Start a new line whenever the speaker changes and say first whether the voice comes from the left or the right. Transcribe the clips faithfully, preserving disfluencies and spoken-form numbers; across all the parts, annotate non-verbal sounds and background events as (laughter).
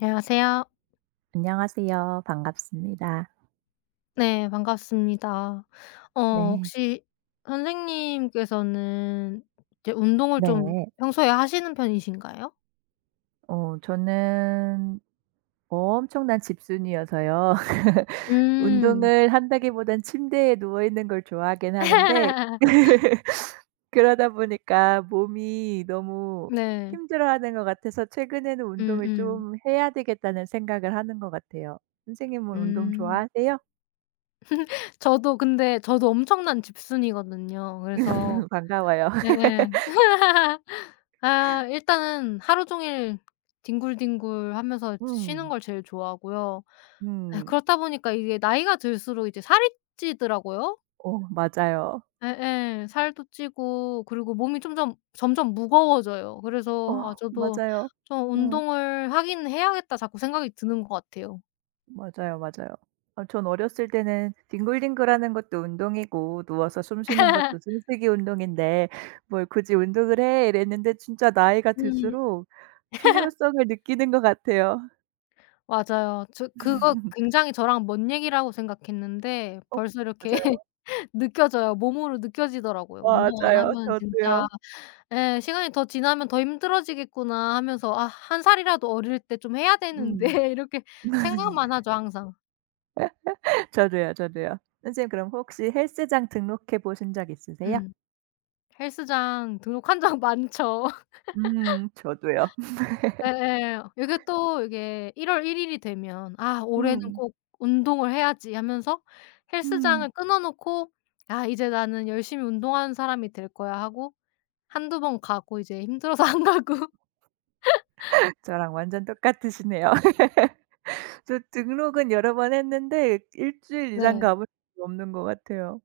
left: 안녕하세요.
right: 안녕하세요. 반갑습니다.
left: 네 반갑습니다. 어
right: 네.
left: 혹시 선생님께서는 이제 운동을 좀
right: 네.
left: 평소에 하시는 편이신가요?
right: 어 저는 뭐 엄청난 집순이어서요. (laughs)
left: 음.
right: 운동을 한다기보단 침대에 누워 있는 걸 좋아하긴 하는데
left: (laughs)
right: (laughs) 그러다 보니까 몸이 너무
left: 네.
right: 힘들어하는 것 같아서 최근에는
left: 음음.
right: '운동을
left: 음.
right: 좀 해야 되겠다.'는 생각을 하는 것 같아요. 선생님은 운동
left: 음.
right: 좋아하세요?
left: 저도 근데 저도 엄청난 집순이거든요. 그래서
right: (laughs) 반가워요.
left: 네.
right: (laughs)
left: 네. (laughs) 아 일단은 하루 종일 뒹굴뒹굴 하면서 쉬는
right: 음.
left: 걸 제일 좋아하고요. 아
right: 음.
left: 그렇다 보니까 이게 나이가 들수록 이제 살이 찌더라고요.
right: 어 맞아요.
left: 예예. 살도 찌고 그리고 몸이 점점 점점 무거워져요.
right: 어
left: 그래서 아 저도
right: 맞아요.
left: 좀
right: 음.
left: '운동을 하긴 해야겠다.' 자꾸 생각이 드는 것 같아요.
right: 맞아요, 맞아요. 어, 전 어렸을 때는 뒹굴뒹굴하는 것도 운동이고 누워서 숨 쉬는 것도
left: (laughs)
right: 숨쉬기 운동인데 '뭘 굳이 운동을 해.' 이랬는데 진짜 나이가
left: 음
right: 들수록 필요성을 느끼는 것 같아요.
left: 맞아요. 저 그거 굉장히 저랑 먼 얘기라고 생각했는데
right: 어
left: 벌써 이렇게 (laughs) 느껴져요. 몸으로 느껴지더라고요.
right: 맞아요.
left: '운동 안
right: 맞아요.
left: 하면 진짜
right: 저도요.
left: 예 시간이 더 지나면 더 힘들어지겠구나.' 하면서 '아 한 살이라도 어릴 때 좀 해야 되는데.'
right: 음.
left: (laughs) 이렇게 생각만 하죠 항상.
right: (laughs) 저도요, 저도요. 선생님 그럼 혹시 헬스장 등록해 보신 적 있으세요?
left: 음. 헬스장 등록한 적 (laughs) 많죠.
right: 음 저도요. (laughs)
left: 예예. 이게 또 이게 1 월 일 일 일이 되면 '아 올해는
right: 음.
left: 꼭 운동을 해야지.' 하면서
right: 음.
left: 헬스장을 끊어 놓고 '아 이제 나는 열심히 운동하는 사람이 될 거야.' 하고 한두 번 가고 이제 힘들어서 안 가고.
right: 저랑 완전 똑같으시네요. (laughs) 저 등록은 여러 번 했는데 일 주일 이상
left: 네.
right: 가본 적이 없는 것 같아요.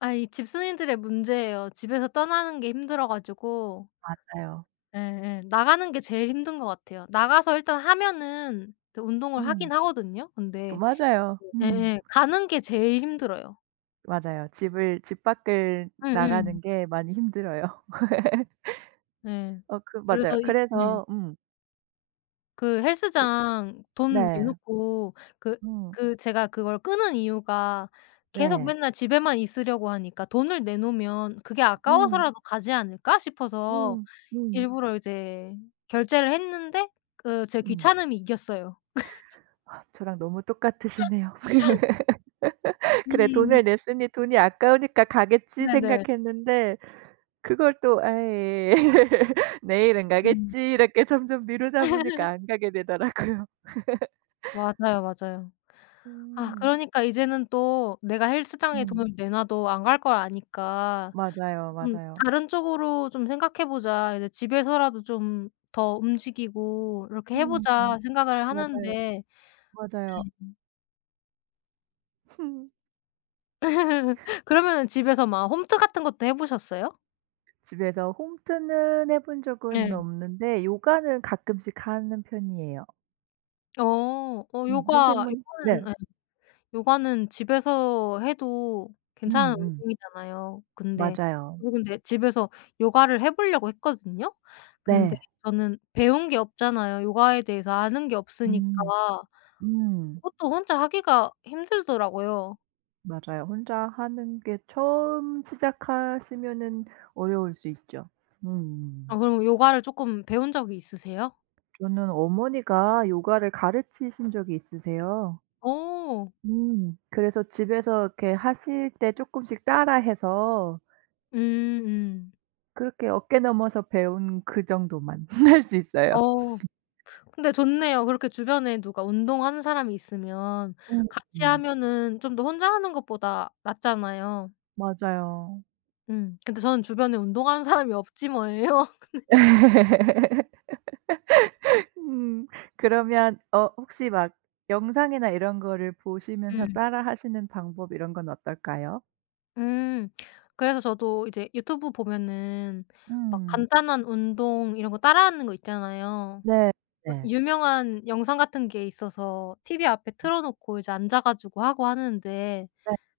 left: 아 이 집순이들의 문제예요. 집에서 떠나는 게 힘들어 가지고
right: 맞아요.
left: 예예. 나가는 게 제일 힘든 것 같아요. 나가서 일단 하면은 그 운동을
right: 음.
left: 하긴 하거든요.
right: 그
left: 근데
right: 맞아요. 음.
left: 예예 가는 게 제일 힘들어요.
right: 맞아요. 집을 집 밖을
left: 음음.
right: 나가는 게 많이 힘들어요. (laughs)
left: 예.
right: 어 그 맞아요.
left: 그래서 이 네.
right: 그래서 음
left: 그
right: 그
left: 헬스장 돈 내
right: 네.
left: 놓고 그
right: 음
left: 그 제가 그걸 끄는 이유가 계속
right: 네.
left: 맨날 집에만 있으려고 하니까 '돈을 내 놓으면 그게
right: 음.
left: 아까워서라도 가지 않을까?' 싶어서
right: 음. 음.
left: 일부러 이제 결제를 했는데 그 제
right: 음.
left: 귀찮음이 이겼어요.
right: 아 저랑 너무 똑같으시네요. (laughs) '그래
left: 음.
right: 돈을 냈으니 돈이 아까우니까 가겠지.'
left: 네네.
right: 생각했는데 그걸 또 에이 (laughs) '내일은
left: 음.
right: 가겠지.' 이렇게 점점 미루다 보니까 안 가게 되더라고요.
left: 맞아요, 맞아요. 아
right: 음.
left: 그러니까 이제는 또 내가 헬스장에
right: 음.
left: 돈을 내 놔도 안 갈 걸 아니까
right: 맞아요,
left: 좀
right: 맞아요.
left: '다른 쪽으로 좀 생각해 보자. 이제 집에서라도 좀 더 움직이고 이렇게 해
right: 음.
left: 보자.' 생각을
right: 맞아요,
left: 하는데
right: 맞아요. (laughs)
left: (laughs) 그러면은 집에서 막 홈트 같은 것도 해 보셨어요?
right: 집에서 홈트는 해본 적은
left: 예.
right: 없는데 요가는 가끔씩 하는 편이에요.
left: 어. 어
right: 음.
left: 요가
right: 선생님은 네.
left: 요가는 예 요가는 집에서 해도 괜찮은
right: 음음.
left: 운동이잖아요. 근데
right: 맞아요.
left: 저도 근데 집에서 요가를 해 보려고 했거든요. 근데
right: 네.
left: 저는 배운 게 없잖아요. 요가에 대해서 아는 게 없으니까
right: 음. 음.
left: 그것도 혼자 하기가 힘들더라고요.
right: 맞아요. 혼자 하는 게 처음 시작하시면은 어려울 수 있죠.
left: 아
right: 음.
left: 그럼 요가를 쪼끔 배운 적이 있으세요?
right: 저는 어머니가 요가를 가르치신 적이 있으세요.
left: 어.
right: 음. 그래서 집에서 이렇게 하실 때 조금씩 따라해서
left: 음음.
right: 그렇게 어깨 넘어서 배운 그 정도만 (laughs) 할 수 있어요.
left: 어 근데 좋네요. 그렇게 주변에 누가 운동하는 사람이 있으면
right: 음
left: 같이
right: 음.
left: 하면은 좀 더 혼자 하는 것보다 낫잖아요.
right: 맞아요.
left: 음. 근데 저는 주변에 운동하는 사람이 없지 뭐예요.
right: 음. 그러면 어 혹시 막 영상이나 이런 거를 보시면서
left: 음.
right: 따라하시는 방법 이런 건 어떨까요?
left: (laughs) 음. 그래서 저도 이제 유튜브 보면은 막
right: 음.
left: 간단한 운동 이런 거 따라하는 거 있잖아요.
right: 네.
left: 막
right: 네.
left: 유명한 영상 같은 게 있어서 티비 앞에 틀어 놓고 이제 앉아 가지고 하고 하는데
right: 네. 네.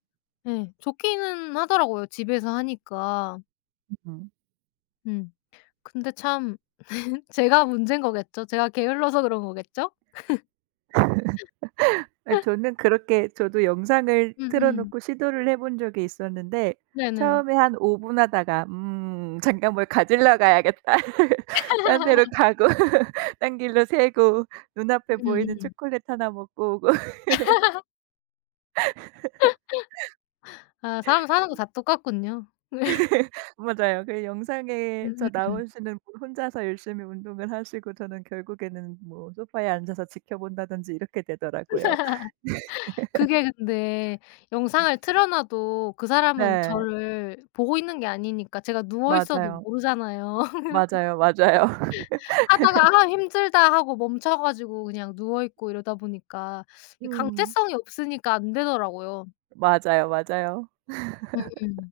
left: 예. 좋기는 하더라고요 집에서 하니까.
right: 음.
left: 음. 근데 참 (laughs) 제가 문제인 거겠죠. 제가 게을러서 그런 거겠죠?
right: 아, 저는 그렇게 저도 영상을 틀어
left: 음음.
right: 놓고 시도를 해본 적이 있었는데
left: 네네.
right: 처음에 한 오 분 하다가 '음 잠깐 뭘 가지러 가야겠다.' (laughs) 딴 데로 가고 (laughs) 딴 길로 새고 눈앞에 보이는
left: 음음.
right: 초콜릿 하나 먹고 오고 (laughs)
left: 아 사람 사는 거 다 똑같군요. (laughs)
right: 맞아요. 그 영상에서
left: 음음음.
right: 나오시는 분 혼자서 열심히 운동을 하시고 저는 결국에는 뭐 소파에 앉아서 지켜본다든지 이렇게 되더라고요.
left: 그게 근데 영상을 틀어 놔도 그 사람은
right: 네.
left: 저를 보고 있는 게 아니니까 제가 누워 있어도
right: 맞아요.
left: 모르잖아요. (laughs)
right: 맞아요, 맞아요. (laughs)
left: 하다가 '아 힘들다.' 하고 멈춰 가지고 그냥 누워 있고 이러다 보니까 이
right: 음.
left: 강제성이 없으니까 안 되더라고요.
right: 맞아요, 맞아요.
left: 음음.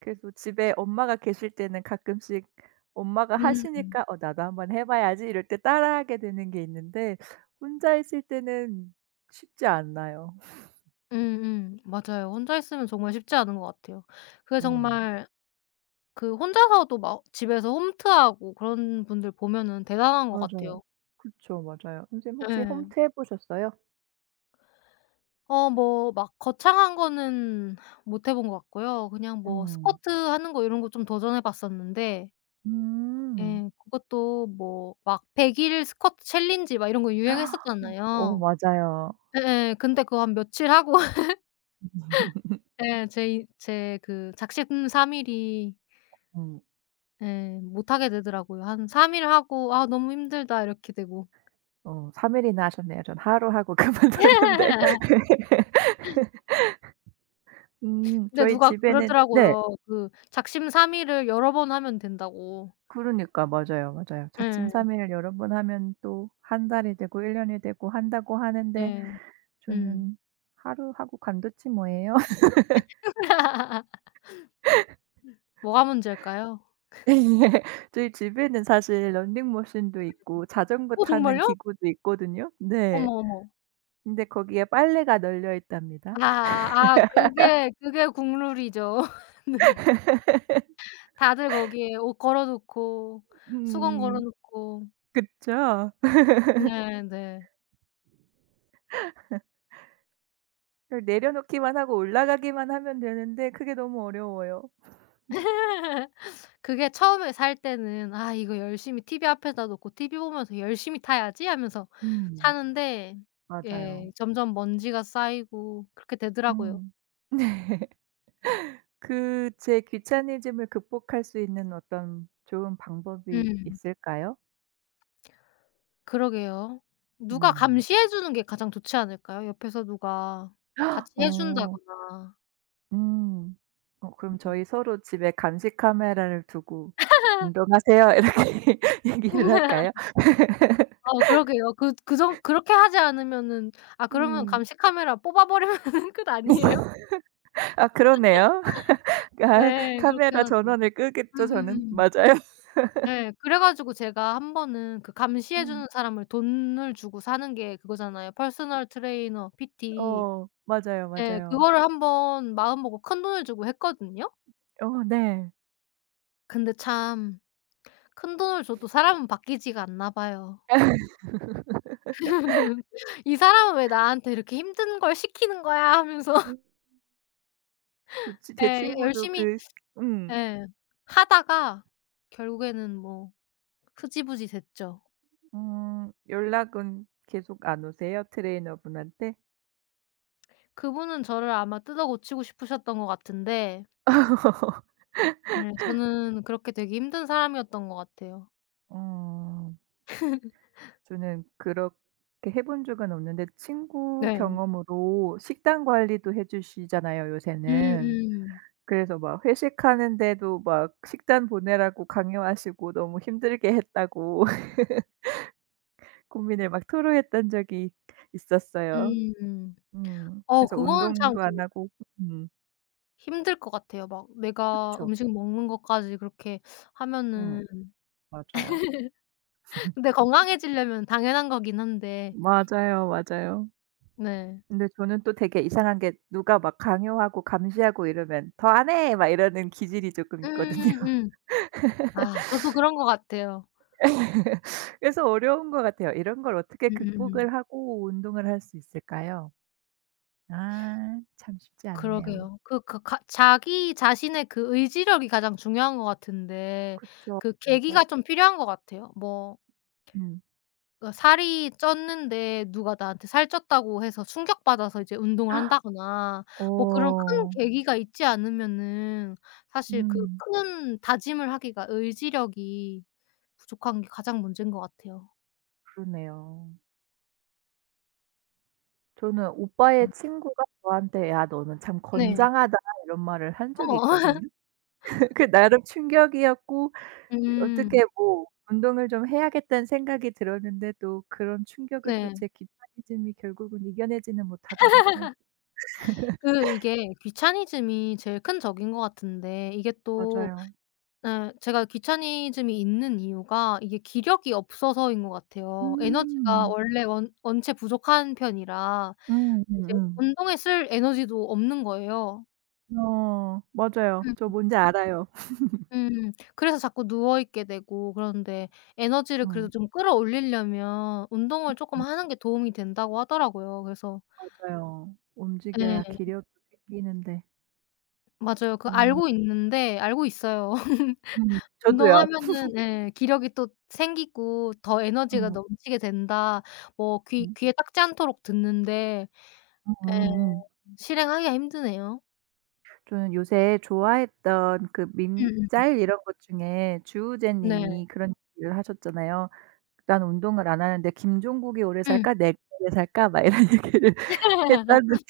right: 그래서 집에 엄마가 계실 때는 가끔씩 엄마가
left: 음.
right: 하시니까 '어 나도 한번 해 봐야지.' 이럴 때 따라하게 되는 게 있는데 혼자 있을 때는 쉽지 않아요.
left: 음음. 맞아요. 혼자 있으면 정말 쉽지 않은 것 같아요. 그게
right: 음.
left: 정말 그 혼자서도 막 집에서 홈트하고 그런 분들 보면은 대단한 것
right: 맞아요.
left: 같아요.
right: 그쵸. 맞아요. 선생님 혹시
left: 예.
right: 홈트 해 보셨어요?
left: 어 뭐 막 거창한 거는 못 해본 것 같고요. 그냥 뭐
right: 음.
left: 스쿼트 하는 거 이런 거 좀 도전해 봤었는데
right: 음.
left: 예 그것도 뭐 막 백 일 스쿼트 챌린지 막 이런 거
right: 어
left: 유행했었잖아요.
right: 맞아요.
left: 예예. 근데 그거 한 며칠 하고 (laughs) 예 제 이 제 그 작심삼일이
right: 음.
left: 예. 못하게 되더라고요. 한 삼 일 하고 '아 너무 힘들다.' 이렇게 되고.
right: 어 삼 일이나 하셨네요. 전 하루 하고 (laughs) 그만뒀는데.
left: (laughs)
right: 음
left: 근데
right: 저희
left: 누가
right: 집에는 네.
left: 그러더라고요. 그 작심 삼일을 여러 번 하면 된다고.
right: 그러니까 맞아요, 맞아요.
left: 예.
right: 작심삼일을 여러 번 하면 또 한 달이 되고 일 년이 되고 한다고
left: 네.
right: 하는데
left: 음. 음.
right: 저는 하루 하고 간뒀지 뭐예요.
left: (laughs) 뭐가 문제일까요?
right: (laughs) 예. 저희 집에는 사실 런닝머신도 있고 자전거
left: 어
right: 타는
left: 정말요?
right: 기구도 있거든요. 네.
left: 어머, 어머.
right: 근데 거기에 빨래가 널려 있답니다.
left: 아 아 그게 그게 국룰이죠. (laughs) 다들 거기에 옷 걸어 놓고 수건 걸어
right: 음.
left: 놓고.
right: 그쵸.
left: 네 네.
right: 그걸 내려놓기만 하고 올라가기만 하면 되는데 그게 너무 어려워요.
left: 그게 처음에 살 때는 '아 이거 열심히 티비 앞에다 놓고 티비 보면서 열심히 타야지.' 하면서
right: 음.
left: 사는데
right: 맞아요.
left: 예 점점 먼지가 쌓이고 그렇게 되더라고요.
right: 음. 그 제 귀차니즘을 극복할 수 있는 어떤 좋은 방법이
left: 음.
right: 있을까요?
left: 그러게요. 누가
right: 음.
left: 감시해 주는 게 가장 좋지 않을까요? 옆에서 누가 같이 해
right: 어.
left: 준다거나.
right: 음. 어 그럼 저희 서로 집에 감시 카메라를 두고 "운동하세요." (laughs) 이렇게 얘기를 할까요?
left: (laughs) 어 그러게요. 그 그 정 그렇게 하지 않으면은 아 그러면
right: 음.
left: 감시 카메라 뽑아 버리면은 (laughs) 끝 아니에요?
right: 아 그러네요. (laughs) 아
left: 네. 그렇게
right: 카메라
left: 해야죠.
right: 전원을 끄겠죠 저는.
left: 음음음.
right: 맞아요. (laughs)
left: 예. 그래 가지고 제가 한 번은 그 감시해
right: 음.
left: 주는 사람을 돈을 주고 사는 게 그거잖아요. 퍼스널 트레이너 피티.
right: 어 맞아요,
left: 예.
right: 맞아요.
left: 그거를 한번 마음먹고 큰돈을 주고 했거든요.
right: 어 네.
left: 근데 참 큰돈을 줘도 사람은 바뀌지가 않나 봐요. (laughs) '이 사람은 왜 나한테 이렇게 힘든 걸 시키는 거야.' 하면서
right: 음. (laughs)
left: (laughs)
right: 좋지. 제
left: 예.
right: 친구도
left: 열심히
right: 그 음.
left: 예. 하다가 결국에는 뭐 흐지부지 됐죠.
right: 음 연락은 계속 안 오세요? 트레이너분한테?
left: 그분은 저를 아마 뜯어고치고 싶으셨던 것 같은데 네. 저는 그렇게 되게 힘든 사람이었던 것 같아요.
right: 어 저는 그렇게 해본 적은 없는데 친구
left: 네.
right: 경험으로 식단 관리도 해 주시잖아요,
left: 음음.
right: 요새는.
left: 음.
right: 그래서 막 회식하는데도 막 식단 보내라고 강요하시고 너무 힘들게 했다고 (laughs) 고민을 막 토로했던 적이 있었어요.
left: 음.
right: 음.
left: 어
right: 그래서
left: 그거는 참
right: 운동도 안
left: 근데
right: 하고 음.
left: 힘들 것 같아요. 막 내가
right: 그쵸.
left: 음식 먹는 것까지 그렇게
right: 어
left: 하면은
right: 맞아요.
left: 근데 건강해지려면 당연한 거긴 한데
right: 맞아요, 맞아요.
left: 네.
right: 근데 저는 또 되게 이상한 게 누가 막 강요하고 감시하고 이러면 "더 안 해!" 막 이러는 기질이 쪼끔 있거든요.
left: 음음. 아 저도 그런 것 같아요.
right: (laughs) 그래서 어려운 것 같아요. 이런 걸 어떻게
left: 음음.
right: 극복을 하고 운동을 할 수 있을까요? 아 참 쉽지 않네요.
left: 그러게요. 그 그 가 자기 자신의 그 의지력이 가장 중요한 것 같은데
right: 그쵸.
left: 그
right: 맞아요.
left: 계기가 좀 필요한 것 같아요. 뭐
right: 음.
left: 그러니까 살이 쪘는데 누가 나한테 "살 쪘다."고 해서 충격받아서 이제 운동을 한다거나 뭐 그런 큰
right: 어
left: 계기가 있지 않으면은 사실 그
right: 음
left: 큰 다짐을 하기가 의지력이 부족한 게 가장 문제인 것 같아요.
right: 그러네요. 저는 오빠의
left: 음.
right: 친구가 저한테 "야 너는 참
left: 네.
right: 건장하다." 이런 말을 한 적이
left: 어.
right: 있거든요.
left: (laughs)
right: (laughs) 그 나름 충격이었고
left: 음.
right: 어떻게 뭐 운동을 좀 해야겠다는 생각이 들었는데 또 그런 충격을 또
left: 네.
right: 제 귀차니즘이 결국은 이겨내지는 못하더라고요.
left: 그 이게 귀차니즘이 제일 큰 적인 것 같은데 이게 또
right: 맞아요.
left: 네. 제가 귀차니즘이 있는 이유가 이게 기력이 없어서인 것 같아요. 에너지가
right: 음.
left: 원래 원 원체 부족한 편이라
right: 음
left: 이제
right: 음음.
left: 운동에 쓸 에너지도 없는 거예요.
right: 어 맞아요.
left: 음
right: 저 뭔지 알아요.
left: 음. 그래서 자꾸 누워 있게 되고 그러는데 에너지를
right: 어.
left: 그래도 좀 끌어올리려면 운동을 쪼끔
right: 음.
left: 하는 게 도움이 된다고 하더라고요. 그래서
right: 맞아요. 움직여야
left: 예.
right: 기력도 생기는데.
left: 맞아요. 그
right: 음.
left: 알고 있는데 알고 있어요.
right: 음. 저도요.
left: 운동하면은 예 기력이 또 생기고 더 에너지가
right: 어.
left: 넘치게 된다. 뭐 귀
right: 음.
left: 귀에 딱지 않도록 듣는데 예
right: 음음음.
left: 실행하기가 힘드네요.
right: 저는 요새 좋아했던 그 밈
left: 음음.
right: 짤 이런 것 중에 주우재
left: 네.
right: 님이 그런 얘기를 하셨잖아요. "난 운동을 안 하는데 김종국이 오래
left: 음.
right: 살까? 내가 오래 살까?" 막 이런 (laughs) 얘기를 했다는
left: (laughs)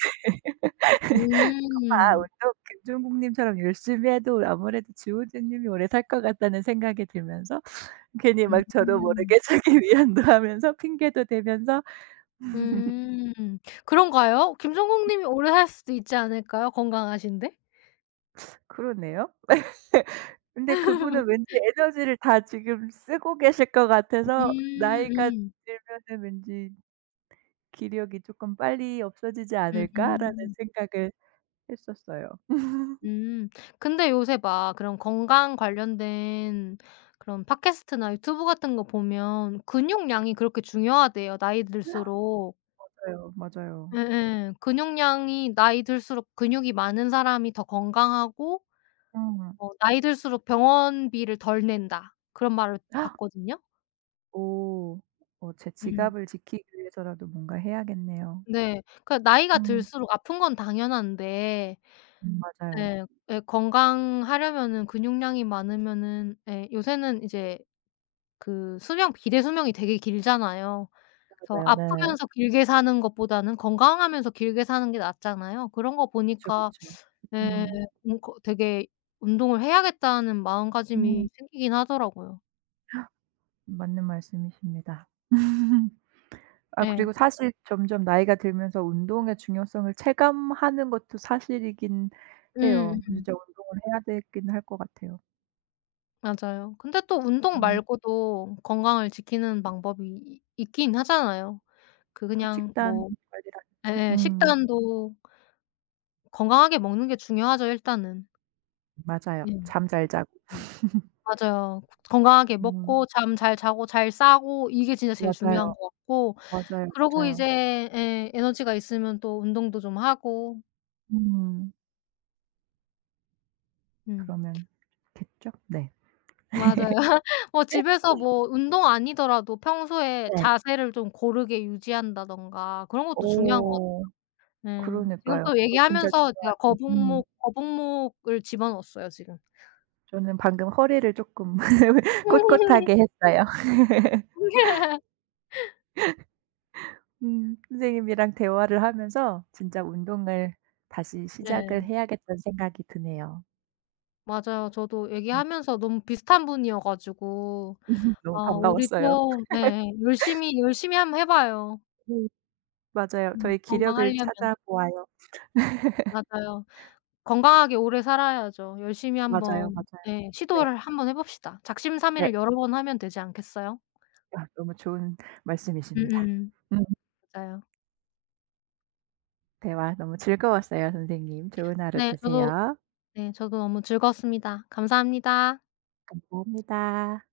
right: 다
left: 음.
right: 운동 김종국 님처럼 열심히 해도 아무래도 지호진 님이 오래 살 것 같다는 생각이 들면서 괜히 막 저도
left: 음.
right: 모르게 (laughs) 자기 위안도 하면서 핑계도 대면서
left: 음. 그런가요? 김성국 님이 오래 살 수도 있지 않을까요? 건강하신데?
right: 그러네요. (laughs) 근데 그분은
left: (laughs)
right: 왠지 에너지를 다 지금 쓰고 계실 것 같아서
left: 음
right: '나이가
left: 음.
right: 들면은 왠지 기력이 쪼끔 빨리 없어지지 않을까?'라는
left: 음음.
right: 생각을 했었어요. (laughs)
left: 음. 근데 요새 막 그런 건강 관련된 그런 팟캐스트나 유튜브 같은 거 보면 근육량이 그렇게 중요하대요, 나이 들수록.
right: 맞아요, 맞아요.
left: 예예. 근육량이 나이 들수록 근육이 많은 사람이 더 건강하고
right: 음.
left: 어 나이 들수록 병원비를 덜 낸다. 그런 말을 봤거든요.
right: 오. 어 제
left: 음.
right: 지갑을 지키기 위해서라도 뭔가 해야겠네요.
left: 네. 그러니까 나이가
right: 음. 음.
left: 들수록 아픈 건 당연한데
right: 음. 맞아요.
left: 예. 예 건강하려면은 근육량이 많으면은 예 요새는 이제 그 수명 비대수명이 되게 길잖아요. 그래서
right: 맞아요. 네.
left: 아프면서 길게 사는 것보다는 건강하면서 길게 사는 게 낫잖아요. 그런 거
right: 그쵸,
left: 보니까
right: 그쵸.
left: 예
right: 음.
left: 음 거 되게 '운동을 해야겠다.'는
right: 음.
left: 마음가짐이 생기긴 하더라고요.
right: 맞는 말씀이십니다. (laughs) 아
left: 예.
right: 그리고 사실 점점 나이가 들면서 운동의 중요성을 체감하는 것도 사실이긴 해요.
left: 음음.
right: 진짜 운동을 해야 되긴 할 것 같아요.
left: 맞아요. 근데 또 운동
right: 음.
left: 말고도 건강을 지키는 방법이 이 있긴 하잖아요. 그
right: 또
left: 그냥
right: 식단
left: 뭐
right: 관리라든지.
left: 예예
right: 음.
left: 식단도 건강하게 먹는 게 중요하죠 일단은.
right: 맞아요.
left: 예.
right: 잠 잘 자고.
left: 음. 맞아요. 건강하게
right: 음.
left: 먹고 잠 잘 자고 잘 싸고 이게 진짜 제일
right: 맞아요.
left: 중요한 것 같고
right: 맞아요,
left: 그러고
right: 맞아요.
left: 이제 예 에너지가 있으면 또 운동도 좀 하고
right: 음.
left: 음
right: 그러면 겠죠? 네.
left: 맞아요.
right: (laughs)
left: (laughs) 뭐 집에서 뭐 운동 아니더라도 평소에
right: 네.
left: 자세를 좀 고르게 유지한다든가 그런 것도 중요한 것 같아요.
right: 오,
left: 예. 지금
right: 그러니까요.
left: 또
right: 그거 진짜
left: 얘기하면서 제가
right: 중요하죠. 음.
left: 거북목 거북목을 집어넣었어요 지금.
right: 저는 방금 허리를 조금 (laughs) 꼿꼿하게 했어요.
left: (laughs)
right: 음. 선생님이랑 대화를 하면서 진짜 운동을 다시
left: 네.
right: 시작을 해야겠다는 생각이 드네요.
left: 맞아요. 저도
right: 음.
left: 얘기하면서 너무 비슷한 분이어 가지고
right: (laughs) 너무
left: 아
right: 반가웠어요.
left: 우리도 네 네. 열심히, 열심히 한번 해 봐요.
right: 음. 맞아요.
left: 음.
right: 저희 기력을
left: 건강하려면.
right: 찾아보아요.
left: 맞아요. 건강하게 오래 살아야죠. 열심히
right: 맞아요,
left: 한번
right: 맞아요.
left: 예
right: 네.
left: 시도를 한번 해 봅시다.
right: 네.
left: 작심삼일을 여러 번 하면 되지 않겠어요?
right: 아 너무 좋은 말씀이십니다.
left: 음음.
right: 음.
left: 맞아요.
right: 대화 너무 즐거웠어요, 선생님. 좋은 하루
left: 네 저도
right: 되세요.
left: 네 저도 너무 즐거웠습니다. 감사합니다.
right: 감사합니다.